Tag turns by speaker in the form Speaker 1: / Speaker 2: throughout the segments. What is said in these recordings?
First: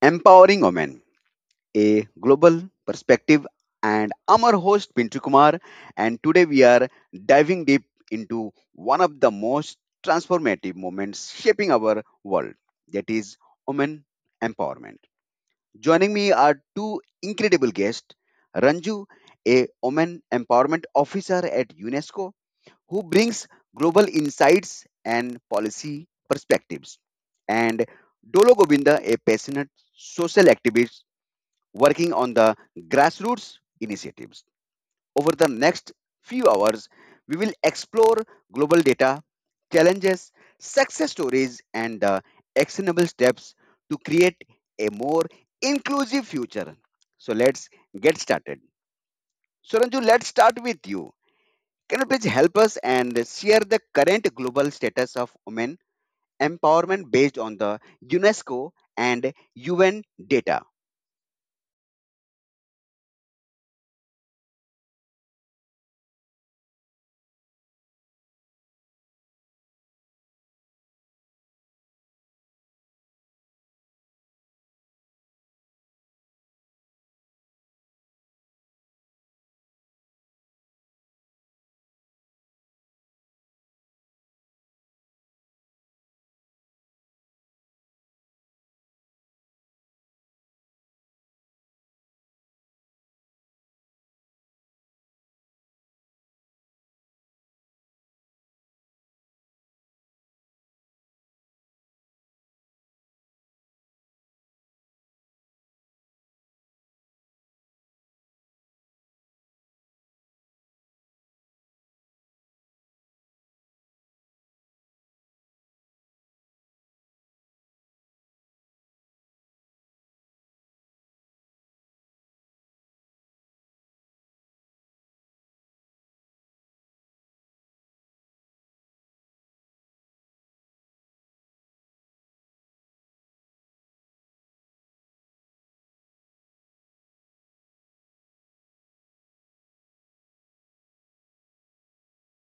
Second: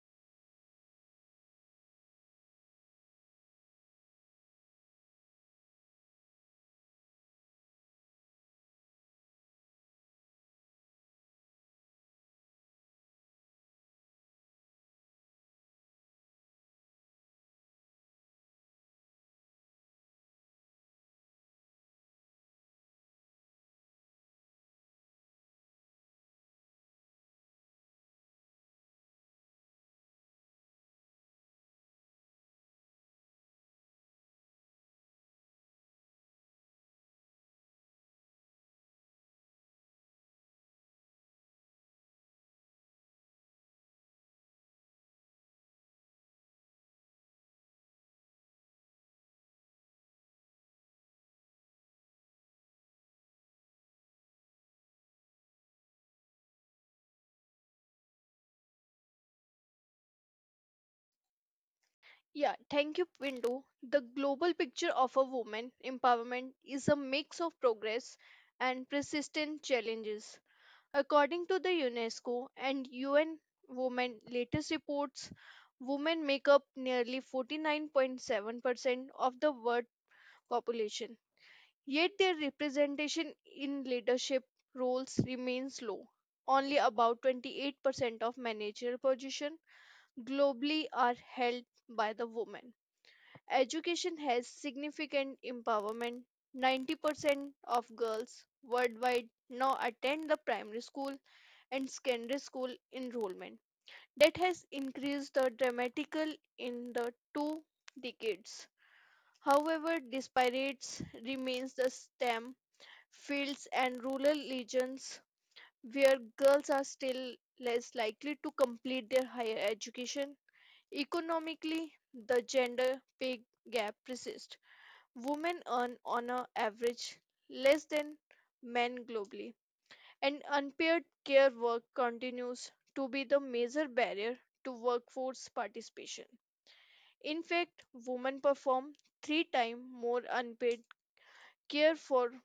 Speaker 1: Empowering Women, a global perspective. And I'm our host Pintu Kumar, and today we are diving deep into one of the most transformative moments shaping our world, that is women empowerment. Joining me are two incredible guests, Ranju, a women empowerment officer at UNESCO, who brings global insights and policy perspectives. And Dolo Govinda, a passionate social activist working on the grassroots initiatives. Over the next few hours, we will explore global data, challenges, success stories, and the actionable steps to create a more inclusive future. So let's get started. Suranju, let's start with you. Can you please help us and share the current global status of women empowerment based on the UNESCO and UN data?
Speaker 2: Yeah, thank you, Pindu. The global picture of a woman empowerment is a mix of progress and persistent challenges. According to the UNESCO and UN Women latest reports, women make up nearly 49.7% of the world population. Yet their representation in leadership roles remains low. Only about 28% of managerial positions globally are held by the women. Education has significant empowerment. 90% of girls worldwide now attend the primary school and secondary school enrollment. That has increased the dramatical in the two decades. However, disparities remains the STEM fields and rural regions where girls are still less likely to complete their higher education. Economically, the gender pay gap persists. Women earn on a average less than men globally, and unpaid care work continues to be the major barrier to workforce participation. In fact, women perform three times more unpaid care for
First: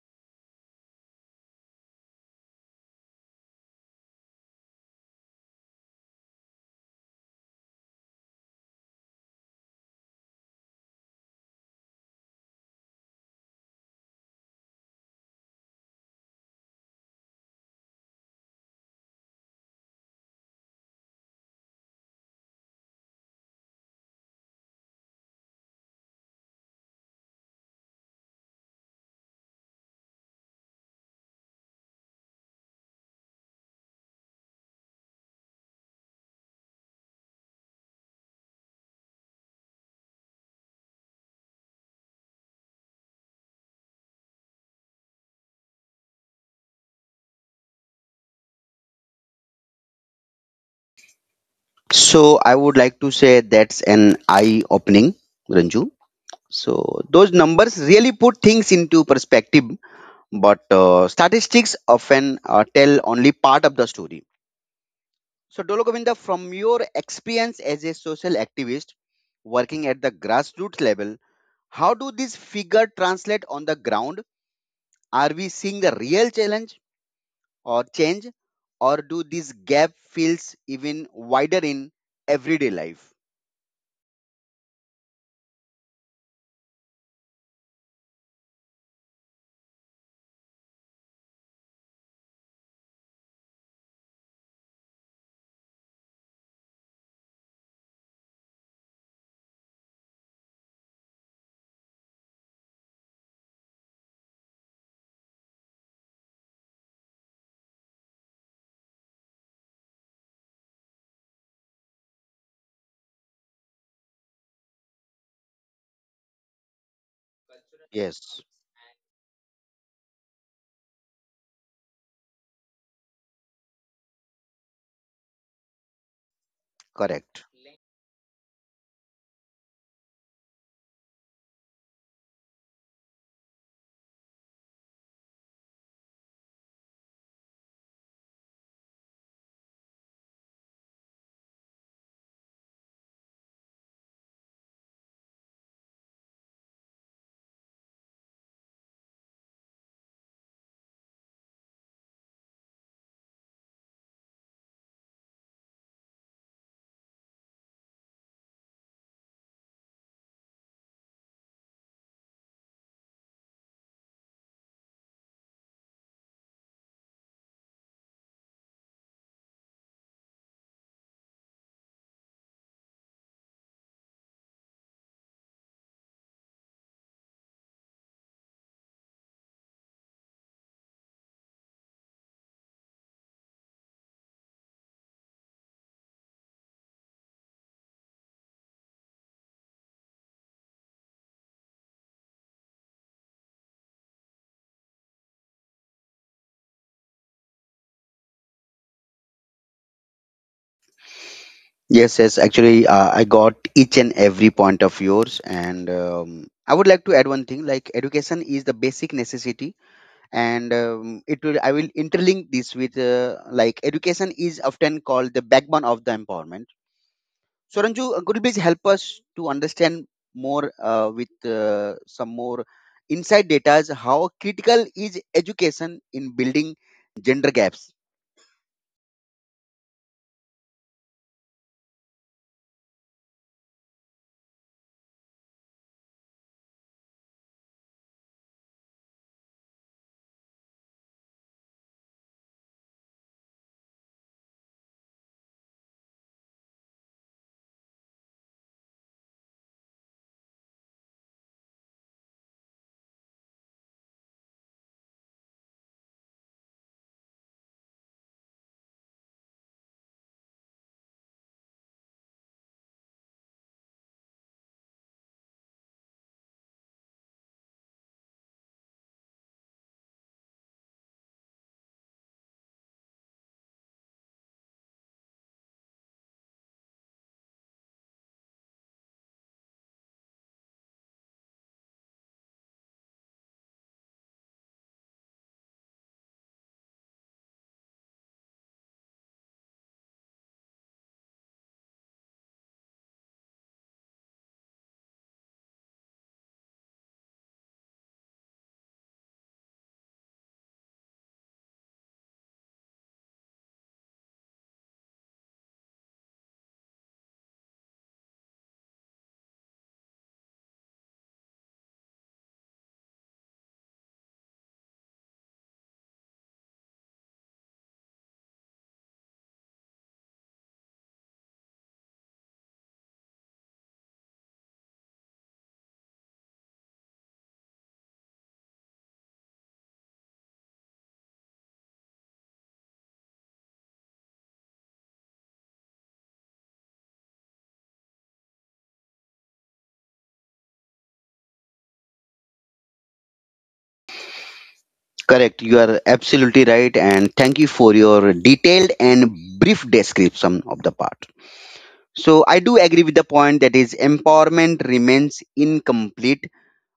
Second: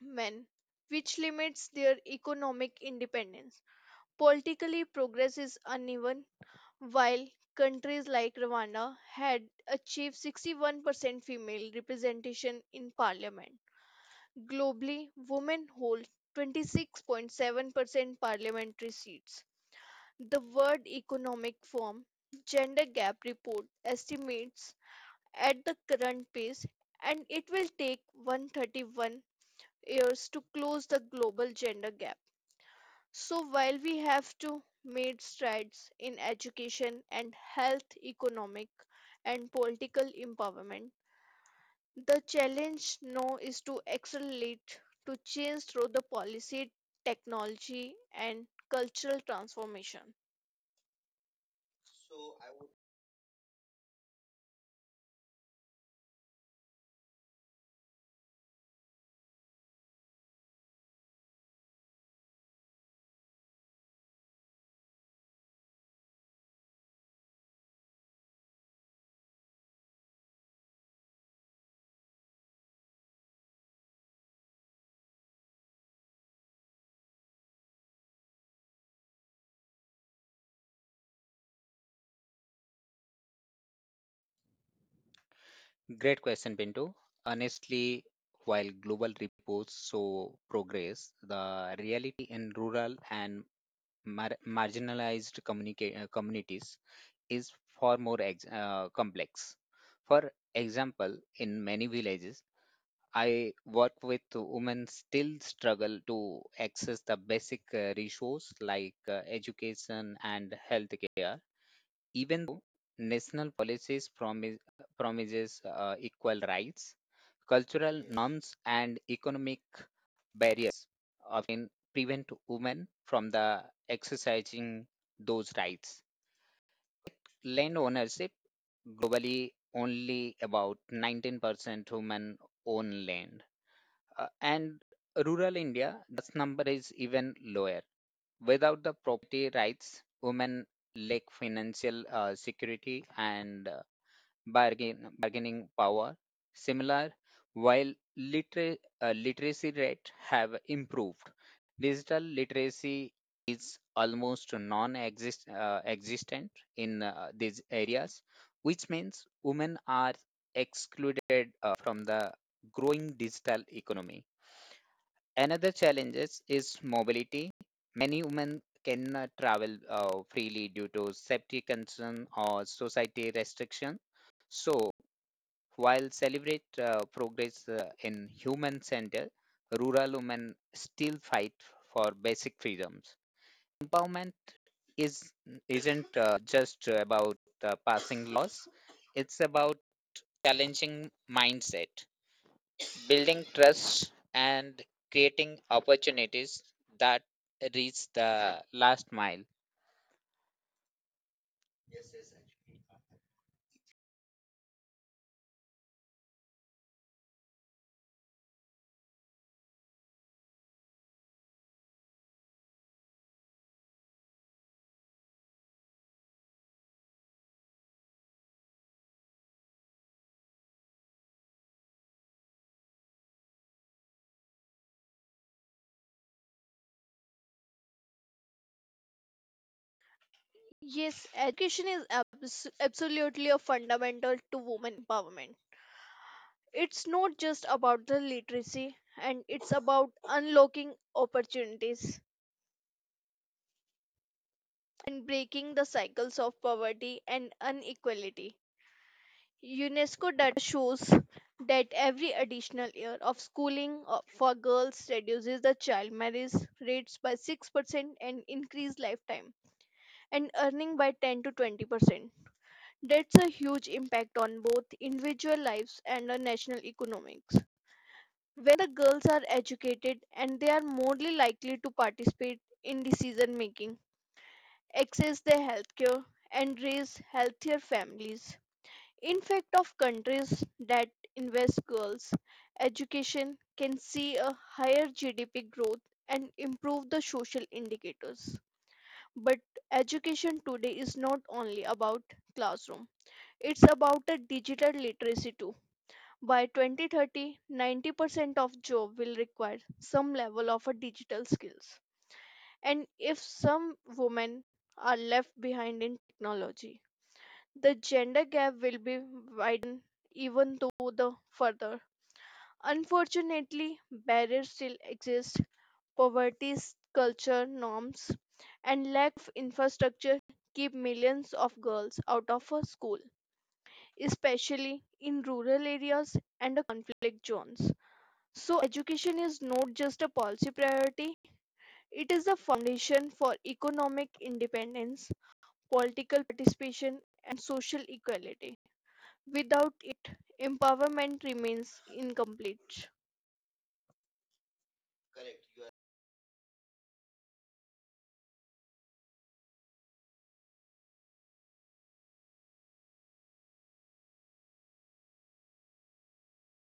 Speaker 2: men, which limits their economic independence. Politically, progress is uneven. While countries like Rwanda had achieved 61% female representation in parliament, globally, women hold 26.7% parliamentary seats. The World Economic Forum Gender Gap Report estimates at the current pace, and it will take 131 years to close the global gender gap. So while we have to made strides in education and health, economic and political empowerment, the challenge now is to accelerate, to change through the policy, technology, and cultural transformation.
Speaker 1: So, I would like to say that's an eye opening, Ranju. So, those numbers really put things into perspective, but statistics often tell only part of the story. So, Dolo Govinda, from your experience as a social activist working at the grassroots level, how do these figures translate on the ground? Are we seeing the real challenge or change, or do this gap feels even wider in everyday life?
Speaker 2: Great question, Pinto. Honestly, while global reports show progress, the reality in rural and communities is far more complex. For example, in many villages, I work with women still struggle to access the basic resources like education and healthcare. Even though national policies promise promises equal rights, cultural
Speaker 1: Yes,
Speaker 2: norms and economic barriers often prevent women from the exercising those rights.
Speaker 1: correct.
Speaker 2: Land ownership globally only about 19% women own land. And rural India, this number is even lower. Without the property rights, women lack financial security and bargaining power. Similar, while literacy rate have improved, digital literacy is almost non-exist existent in these areas, which means women are excluded from the growing digital economy. Another challenges is mobility. Many women cannot travel freely due to safety concern or society restriction. So, while celebrate progress in human center, rural women still fight for basic freedoms. Empowerment is isn't just about passing laws; it's about challenging mindset building trust and creating opportunities that reach the last mile.
Speaker 1: Yes, yes. Actually, I got each and every point of yours, and I would like to add one thing. Like education is the basic necessity, and it will. I will interlink this with like education is often called the backbone of the empowerment. So, Ranju, could you please help us to understand more with some more inside data? How critical is education in building gender gaps?
Speaker 2: Yes, education is absolutely a fundamental to women empowerment. It's not just about the literacy, and it's about unlocking opportunities and breaking the cycles of poverty and inequality. UNESCO data shows that every additional year of schooling for girls reduces the child marriage rates by 6% and increased lifetime and earning by 10 to 20%. That's a huge impact on both individual lives and the national economics. When the girls are educated and they are more likely to participate in decision making, access their health care, and raise healthier families. In fact, of countries that invest girls' education can see a higher GDP growth and improve the social indicators. But education today is not only about classroom. It's about a digital literacy too. By 2030, 90% of job will require some level of a digital skills. And if some women are left behind in technology, the gender gap will be widened even though the further. Unfortunately, barriers still exist. Poverty, culture, norms, and lack of infrastructure keep millions of girls out of a school, especially in rural areas and the conflict zones. So, education is not just a policy priority, it is the foundation for economic independence, political participation, and social equality. Without it, empowerment remains incomplete.
Speaker 1: Correct. You are absolutely right. And thank you for your detailed and brief description of the part. So, I do agree with the point that is empowerment remains incomplete.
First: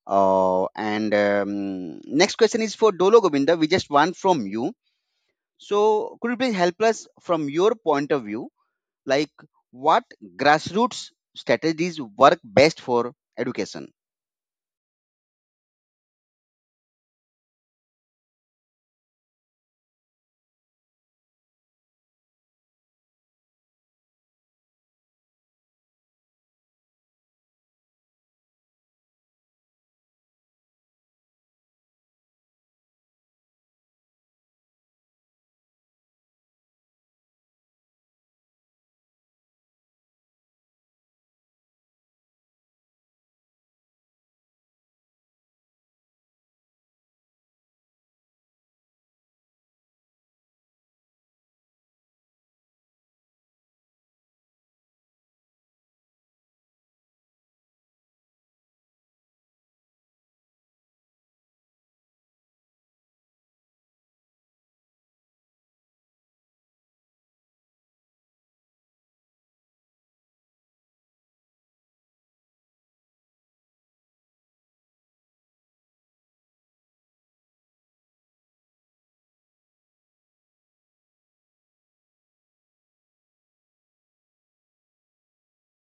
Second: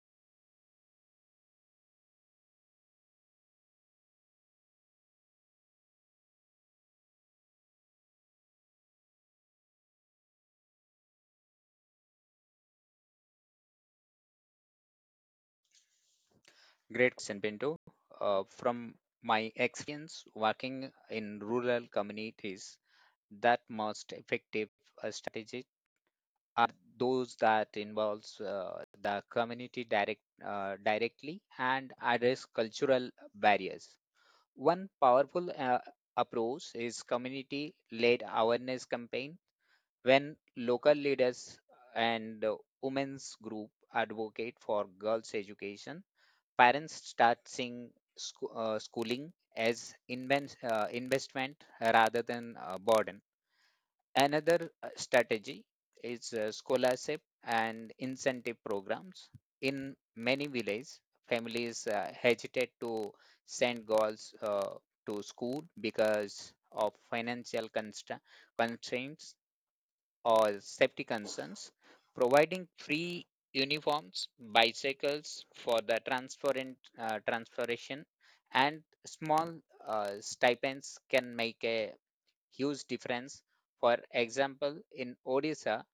Speaker 1: And Next question is for Dolo Govinda. We just want from you. So, could you please help us from your point of view? Like what grassroots strategies work best for education?
Speaker 2: Great question, Pinto. From my experience working in rural communities, that most effective strategy are those that involves the community directly and address cultural barriers. One powerful approach is community-led awareness campaign when local leaders and women's group advocate for girls education parents start seeing schooling as investment rather than a burden another strategy is scholarship and incentive programs in many villages families hesitate to send girls to school because of financial constraints or safety concerns, providing free uniforms, bicycles for the transferent, transferation, and small stipends can make a huge difference. For example, in Odisha,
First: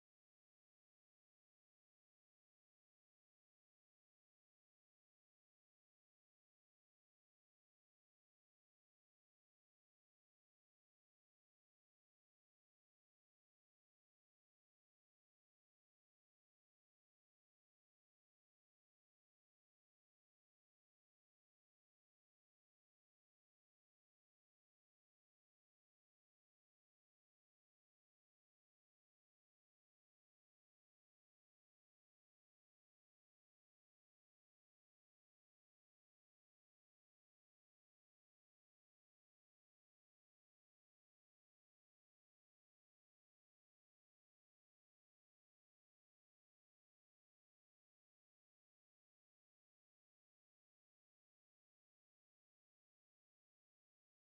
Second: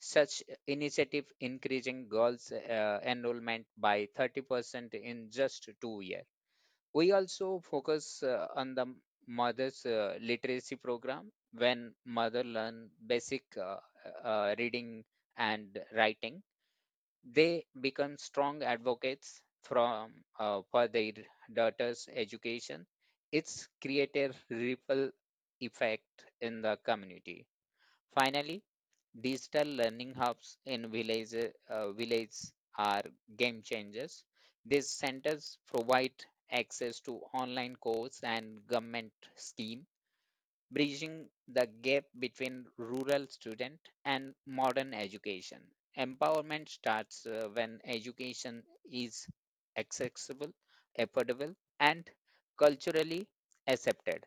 Speaker 2: such initiative increasing girls' enrollment by 30% in just 2 years. We also focus on the mother's literacy program when mother learn basic reading and writing. They become strong advocates from for their daughter's education. It's create a ripple effect in the community. Finally, digital learning hubs in villages are game changers. These centers provide access to online course and government scheme bridging the gap between rural student and modern education. Empowerment starts when education is accessible, affordable, and culturally accepted.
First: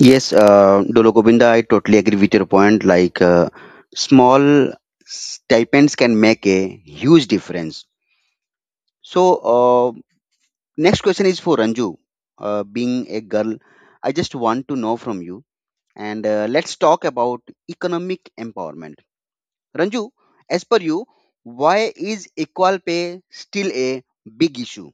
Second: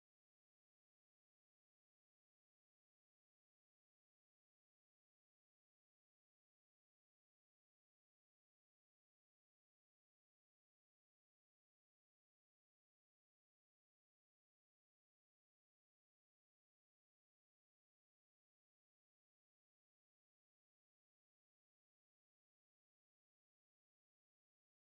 Speaker 1: Yes, Dolo Govinda, I totally agree with your point. Like small stipends can make a huge difference. So, next question is for Ranju. Being a girl, I just want to know from you. And let's talk about economic empowerment. Ranju, as per you, why is equal pay still a big issue?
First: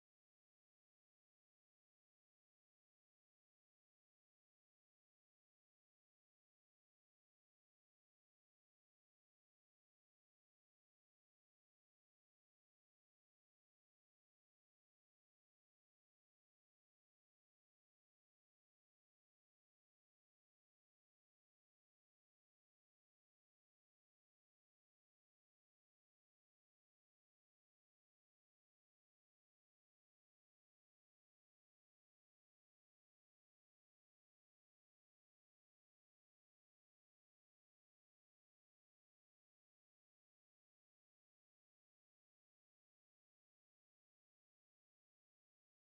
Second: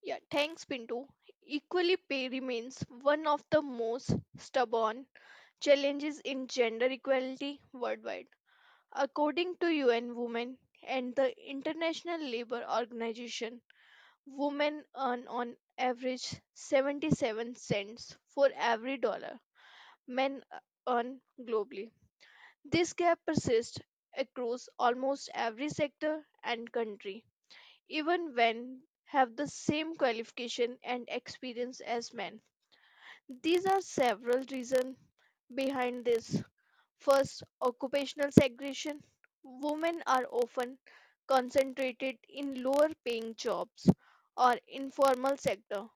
Speaker 2: Yeah, thanks, Pinto. Equally pay remains one of the most stubborn challenges in gender equality worldwide. According to UN Women and the International Labour Organization, women earn on average 77¢ for every dollar men earn globally. This gap persists across almost every sector and country, even when have the same qualification and experience as men. These are several reasons behind this. First, occupational segregation. Women are often concentrated in lower paying jobs or informal sector,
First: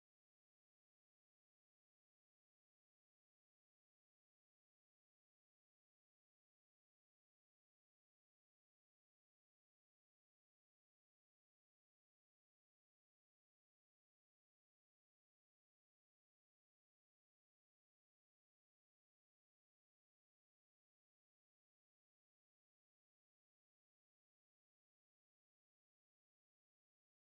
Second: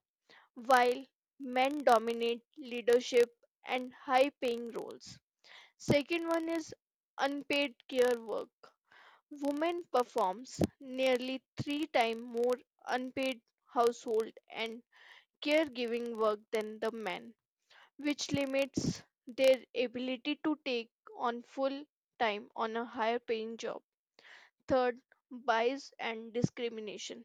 Speaker 2: while men dominate leadership and high paying roles. Second one is unpaid care work. Women performs nearly 3 times more unpaid household and caregiving work than the men which limits their ability to take on full time on a higher paying job. Third, bias and discrimination.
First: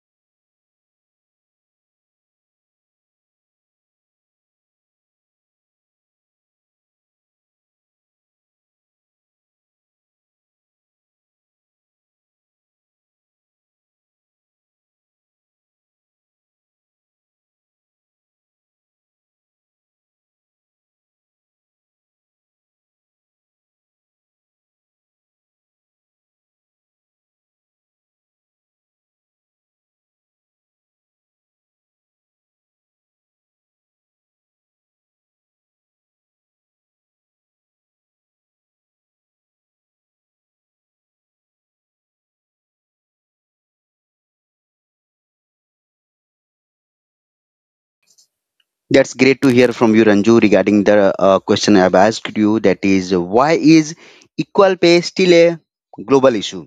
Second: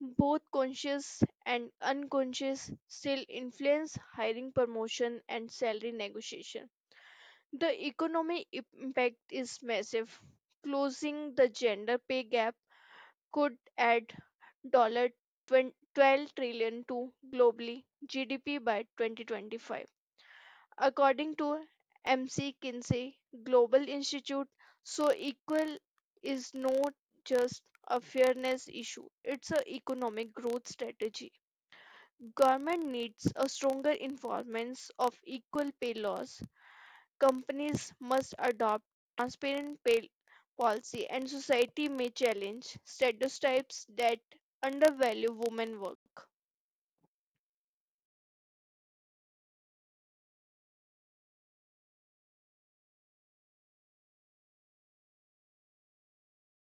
Speaker 2: Both conscious and unconscious still influence hiring, promotion, and salary negotiation. The economic impact is massive. Closing the gender pay gap could add twenty $12 trillion to globally GDP by 2025. According to MC Kinsey Global Institute, so equal is not just a fairness issue, it's an economic growth strategy. Government needs a stronger enforcement of equal pay laws. Companies must adopt transparent pay policy and society may challenge stereotypes that undervalue women work.
Speaker 1: That's great to hear from you, Ranju, regarding the question I've asked you. That is, why is equal pay still a global issue?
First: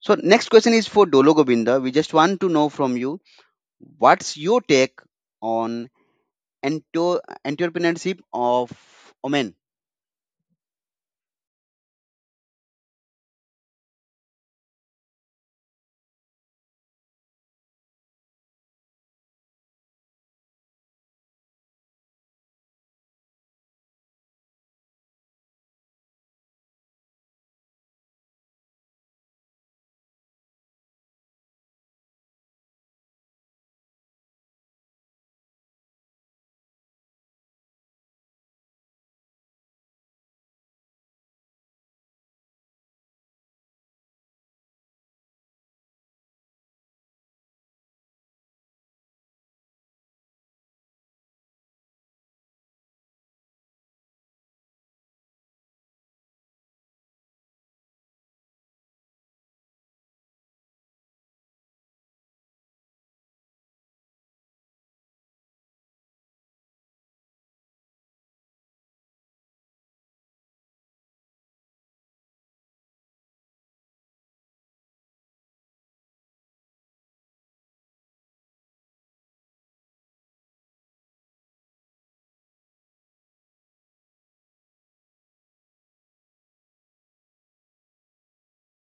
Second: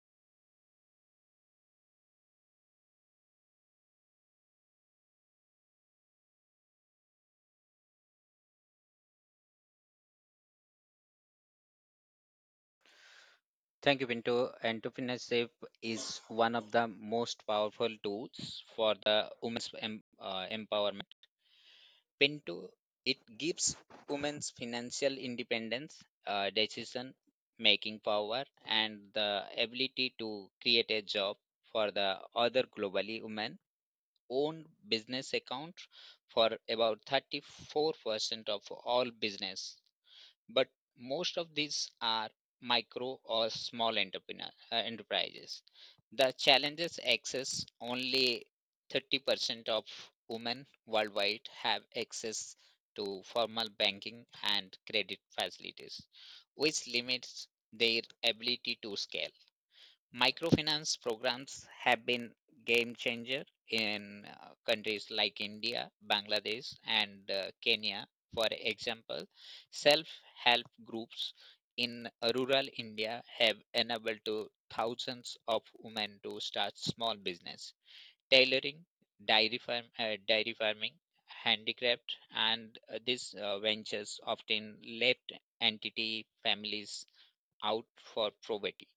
Speaker 1: So, next question is for Dolo Govinda. We just want to know from you, what's your take on entrepreneurship of women?
Speaker 2: Thank you, Pinto. Entrepreneurship is one of the most powerful tools for the women's empowerment. Pinto, it gives women's financial independence, decision making power, and the ability to create a job for the other globally women. Own business account for about 34% of all business but most of these are micro or small enterprises. The challenges access only 30% of women worldwide have access to formal banking and credit facilities, which limits their ability to scale. Microfinance programs have been game changer in countries like India, Bangladesh, and Kenya. For example, self-help groups in rural India have enabled to thousands of women to start small business, tailoring, dairy farming, handicraft, and these ventures often let entity families out for probity.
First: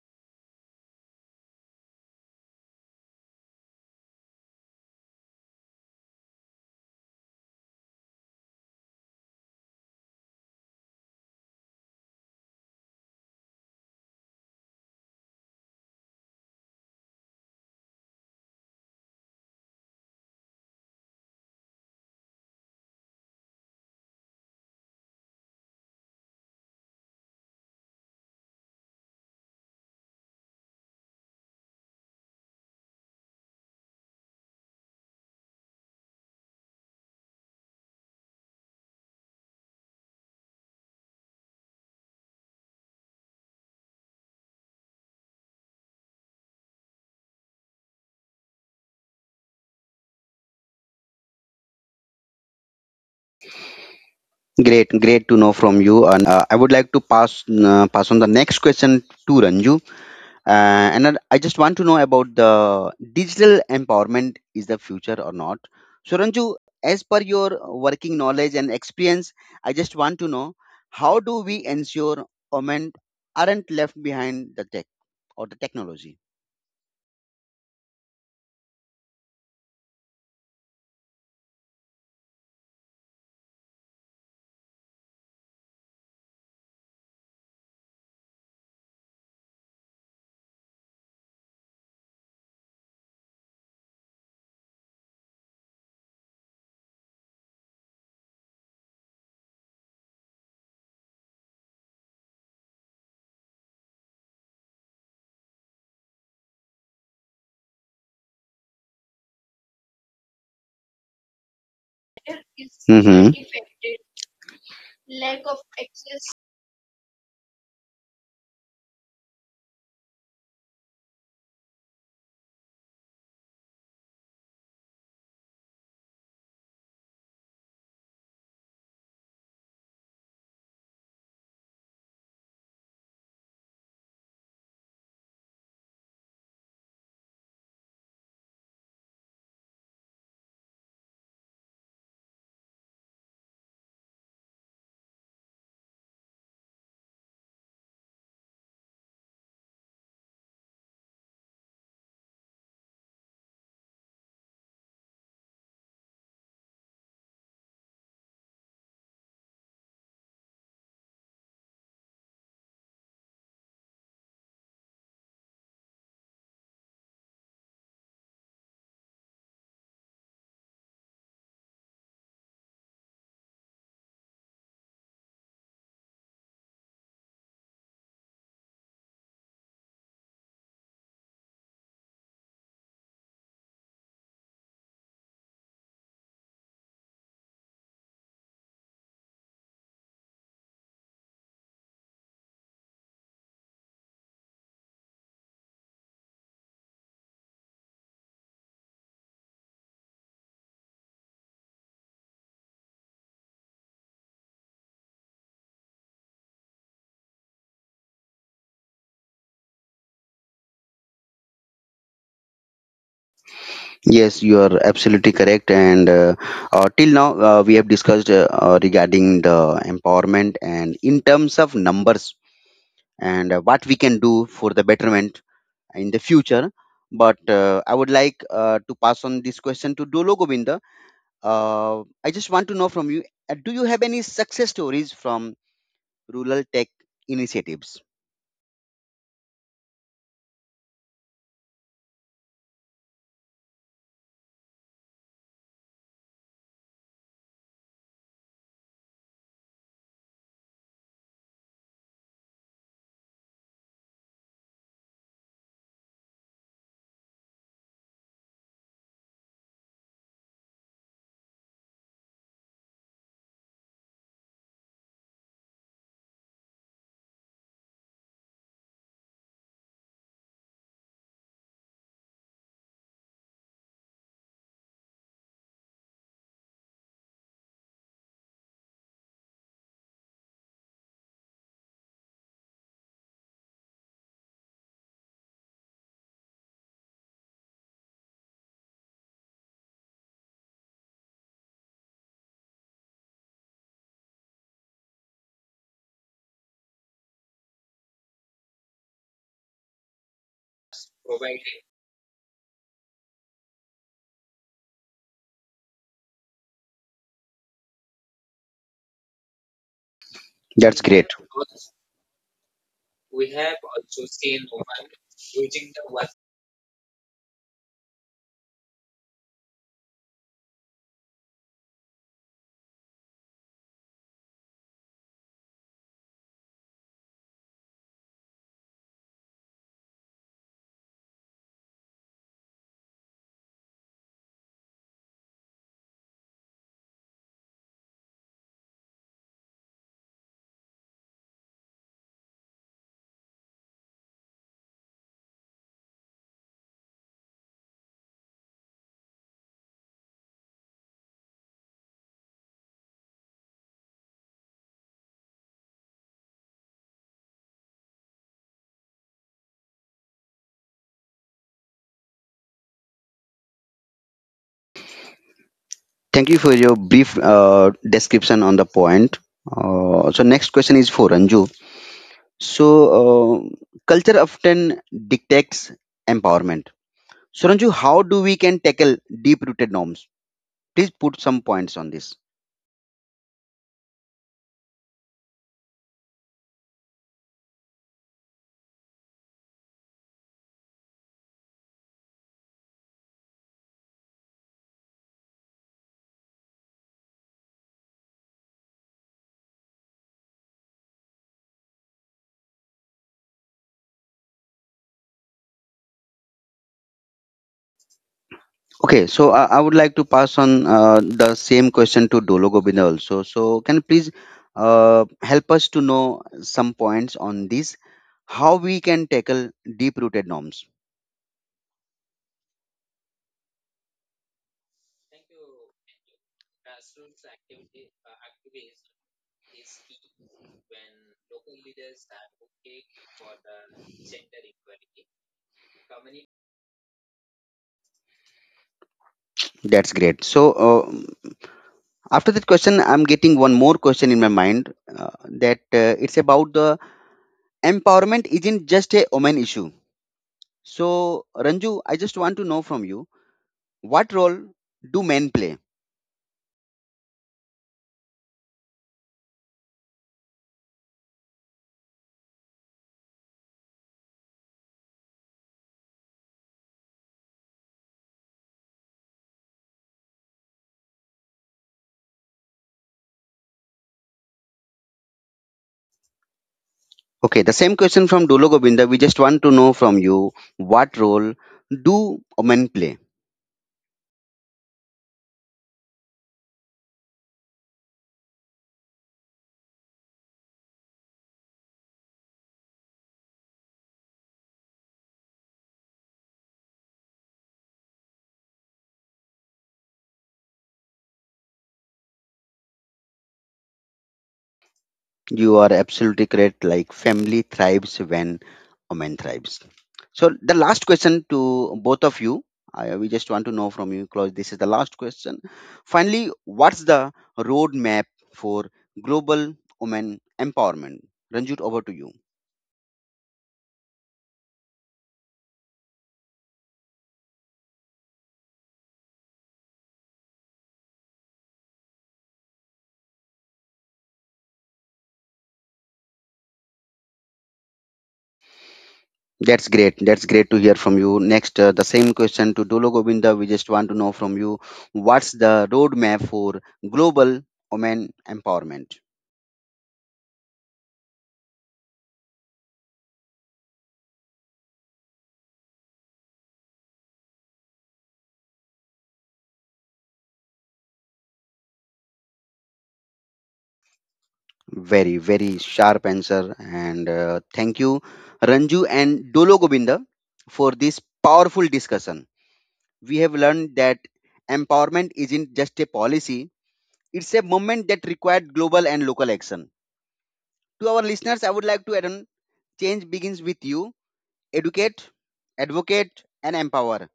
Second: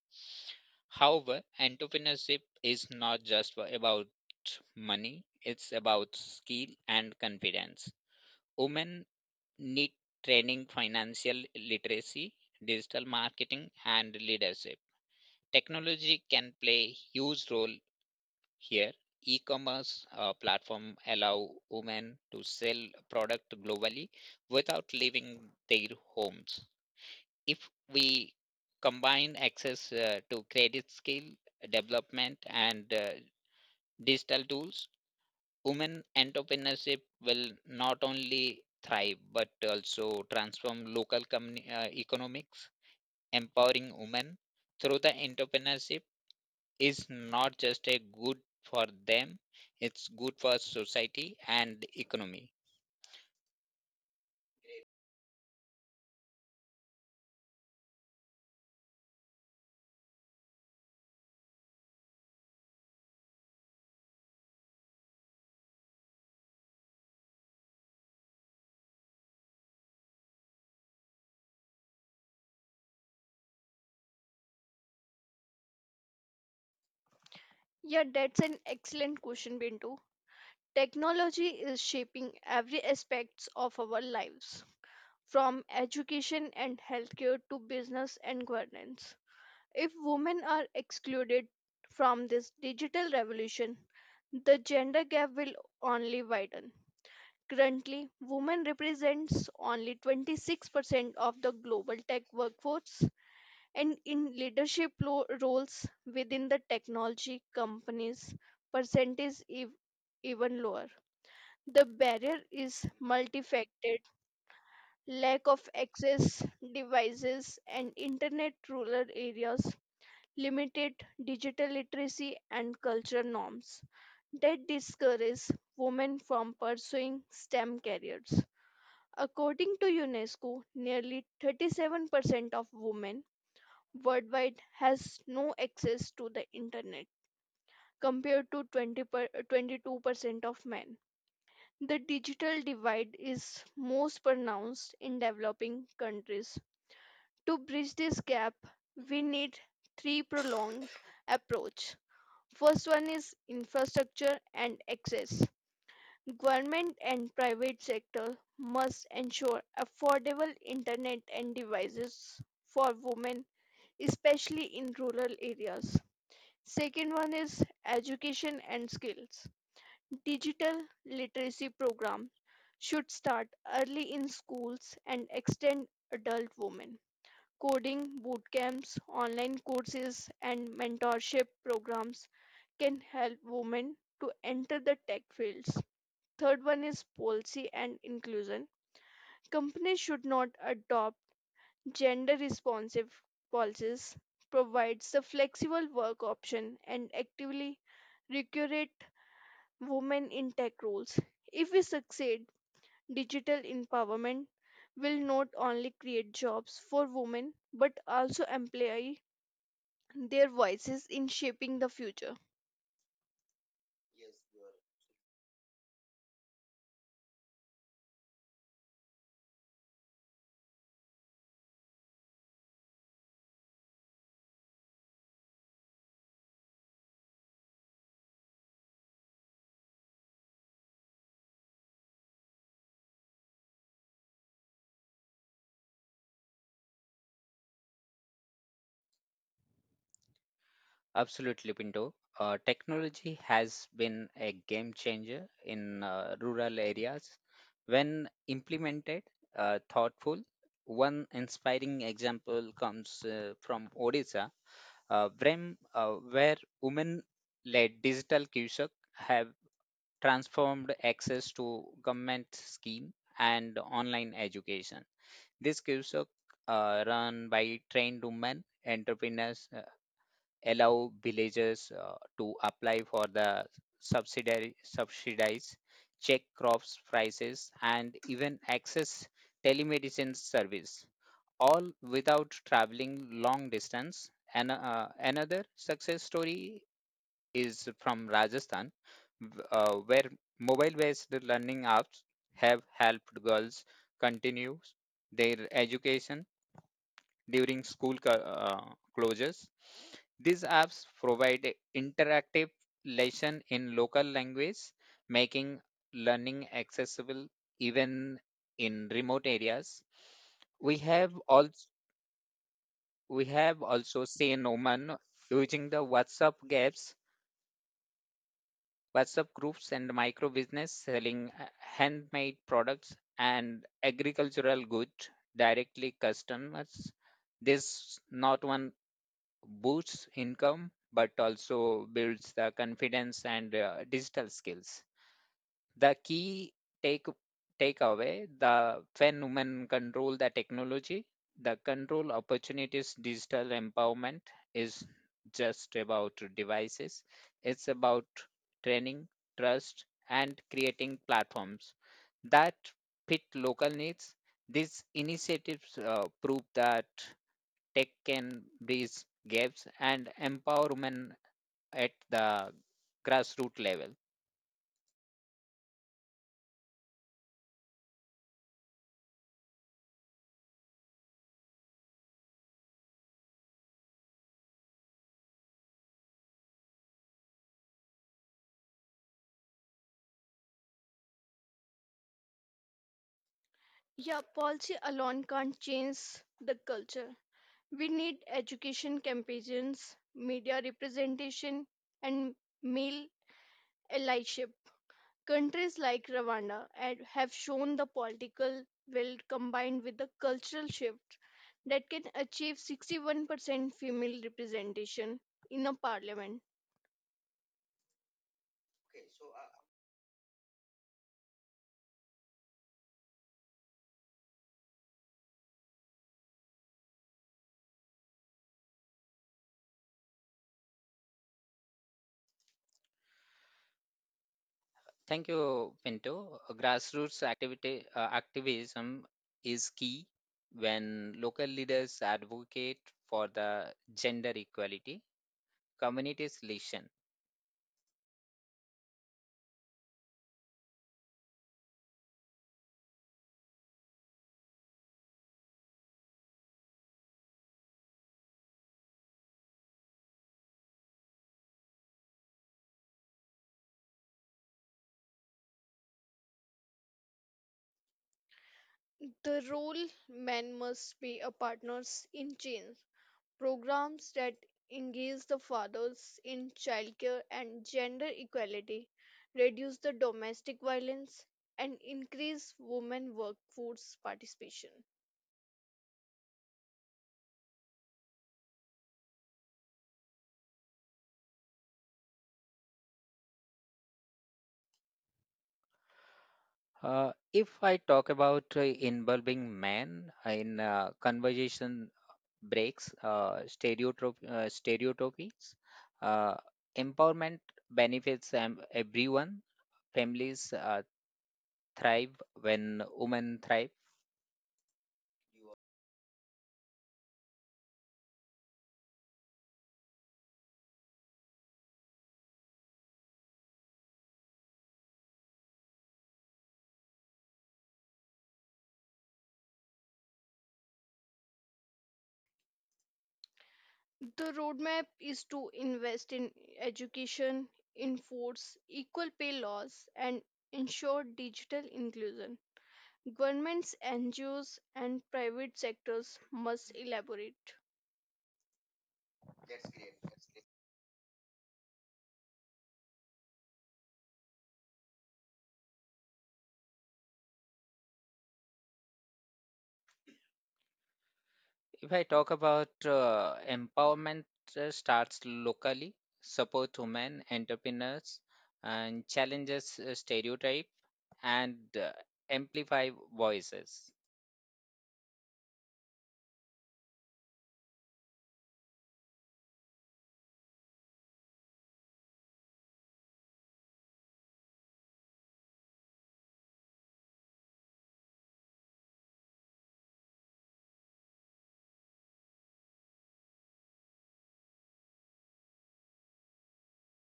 Speaker 2: However, entrepreneurship is not just about money, it's about skill and confidence. Women need training financial literacy, digital marketing, and leadership. Technology can play huge role here. E-commerce platform allow women to sell product globally without leaving their homes if we combine access to credit skill development and digital tools, women entrepreneurship will not only thrive but also transform local economics. Empowering women through the entrepreneurship is not just a good for them, it's good for society and economy.
Speaker 1: Great, great to know from you. And I would like to pass on the next question to Ranju. And then I just want to know about the digital empowerment is the future or not. So, Ranju, as per your working knowledge and experience, I just want to know how do we ensure women aren't left behind the tech or the technology?
Speaker 2: Yeah, that's an excellent question, Bintu. Technology is shaping every aspects of our lives, from education and healthcare to business and governance. If women are excluded from this digital revolution, the gender gap will only widen. Currently, women represents only 26% of the global tech workforce and in leadership roles within the technology companies percentage is even lower. The barrier is
Speaker 1: Mhm.
Speaker 2: multifaceted: lack of access, devices and internet, rural areas, limited digital literacy and cultural norms that discourage women from pursuing STEM careers. According to UNESCO, nearly 37% of women worldwide has no access to the internet compared to 22% of men. The digital divide is most pronounced in developing countries. To bridge this gap, we need three prolonged approach. First one is infrastructure and access. Government and private sector must ensure affordable internet and devices for women, especially in rural areas. Second one is education and skills. Digital literacy program should start early in schools and extend adult women. Coding bootcamps, online courses, and mentorship programs can help women to enter the tech fields. Third one is policy and inclusion. Companies should not adopt gender responsive policies, provides the flexible work option, and actively recruit women in tech roles. If we succeed digital empowerment will not only create jobs for women but also amplify their voices in shaping the future.
Speaker 1: Yes, you are absolutely correct. And Till now, we have discussed regarding the empowerment and in terms of numbers and what we can do for the betterment in the future. But I would like to pass on this question to Dolo Govinda. I just want to know from you, do you have any success stories from rural tech initiatives?
Speaker 2: Absolutely, Pinto. Technology has been a game changer in rural areas. When implemented, thoughtful, one inspiring example comes from Odisha, where women-led digital Cusack have transformed access to government scheme and online education. This gives a run by trained women entrepreneurs allow villagers to apply for the subsidiary subsidies, check crops prices, and even access telemedicine service, all without traveling long distance. And another success story is from Rajasthan, where mobile based learning apps have helped girls continue their education during school closures. These apps provide a interactive lesson in local language, making learning accessible even in remote areas. We
Speaker 1: That's great.
Speaker 2: have also we have also seen Oman using the WhatsApp groups and micro business selling handmade products and agricultural goods directly customers. This not one boosts income but also builds the confidence and digital skills. The key take takeaway, the when women control the technology, the control opportunities, digital empowerment is just about devices. It's about training, trust, and creating platforms that fit local needs. These initiatives prove that tech can bridge gaps and empower women at the grassroots level.
Speaker 1: Thank you for your brief description on the point. So, next question is for Ranju. So, uh, culture often dictates empowerment. So, Ranju, how do we can tackle deep rooted norms? Please put some points on this.
Speaker 2: Yeah, policy alone can't change the culture. We need education campaigns, media representation, and male allyship. Countries like Rwanda have shown the political will combined with the cultural shift that can achieve 61% female representation in a parliament.
Speaker 1: Okay, so I would like to pass on the same question to Dolo Govinda also. So, can you please help us to know some points on this, how we can tackle deep-rooted norms?
Speaker 2: Thank you, Pinto. Grassroots activity activism is key when local leaders advocate for the gender equality. Communities listen.
Speaker 1: That's great. So, after that question, I'm getting one more question in my mind that it's about the empowerment isn't just a woman issue. So, Ranju, I just want to know from you, what role do men play?
Speaker 2: The role men must be a partners in change. Programs that engage the fathers in childcare and gender equality, reduce the domestic violence, and increase women workforce participation.
Speaker 1: Okay, the same question from Dulo Govinda. We just want to know from you, what role do women play?
Speaker 2: If I talk about involving men in conversation breaks, stereotypies, uh, empowerment benefits everyone. Families thrive when women thrive.
Speaker 1: You are absolutely correct. Like family thrives when women thrives. So the last question to both of you. We just want to know from you, Claus. This is the last question. Finally, what's the roadmap for global women empowerment? Ranjit, over to you.
Speaker 2: The roadmap is to invest in education, enforce equal pay laws, and ensure digital inclusion. Governments, NGOs, and private sectors must elaborate.
Speaker 1: That's great. That's great to hear from you. Next, the same question to Dolo Govinda. We just want to know from you, what's the roadmap for global women empowerment?
Speaker 2: If I talk about empowerment starts locally, support women entrepreneurs and challenges stereotype and amplify voices.
Speaker 1: Very, very sharp answer. And thank you, Ranju and Dolo Govinda, for this powerful discussion. We have learned that empowerment isn't just a policy, it's a movement that required global and local action. To our listeners, I would like to add on, change begins with you. Educate, advocate, and empower.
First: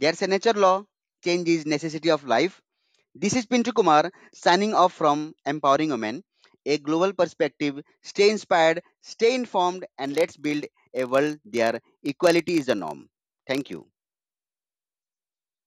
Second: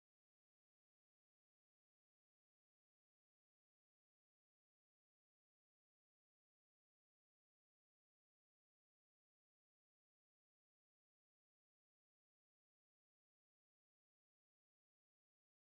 Speaker 1: Their signature law, Change is Necessity of Life. This is Pintu Kumar signing off from Empowering Women, a global perspective. Stay inspired, stay informed, and let's build a world where equality is the norm. Thank you.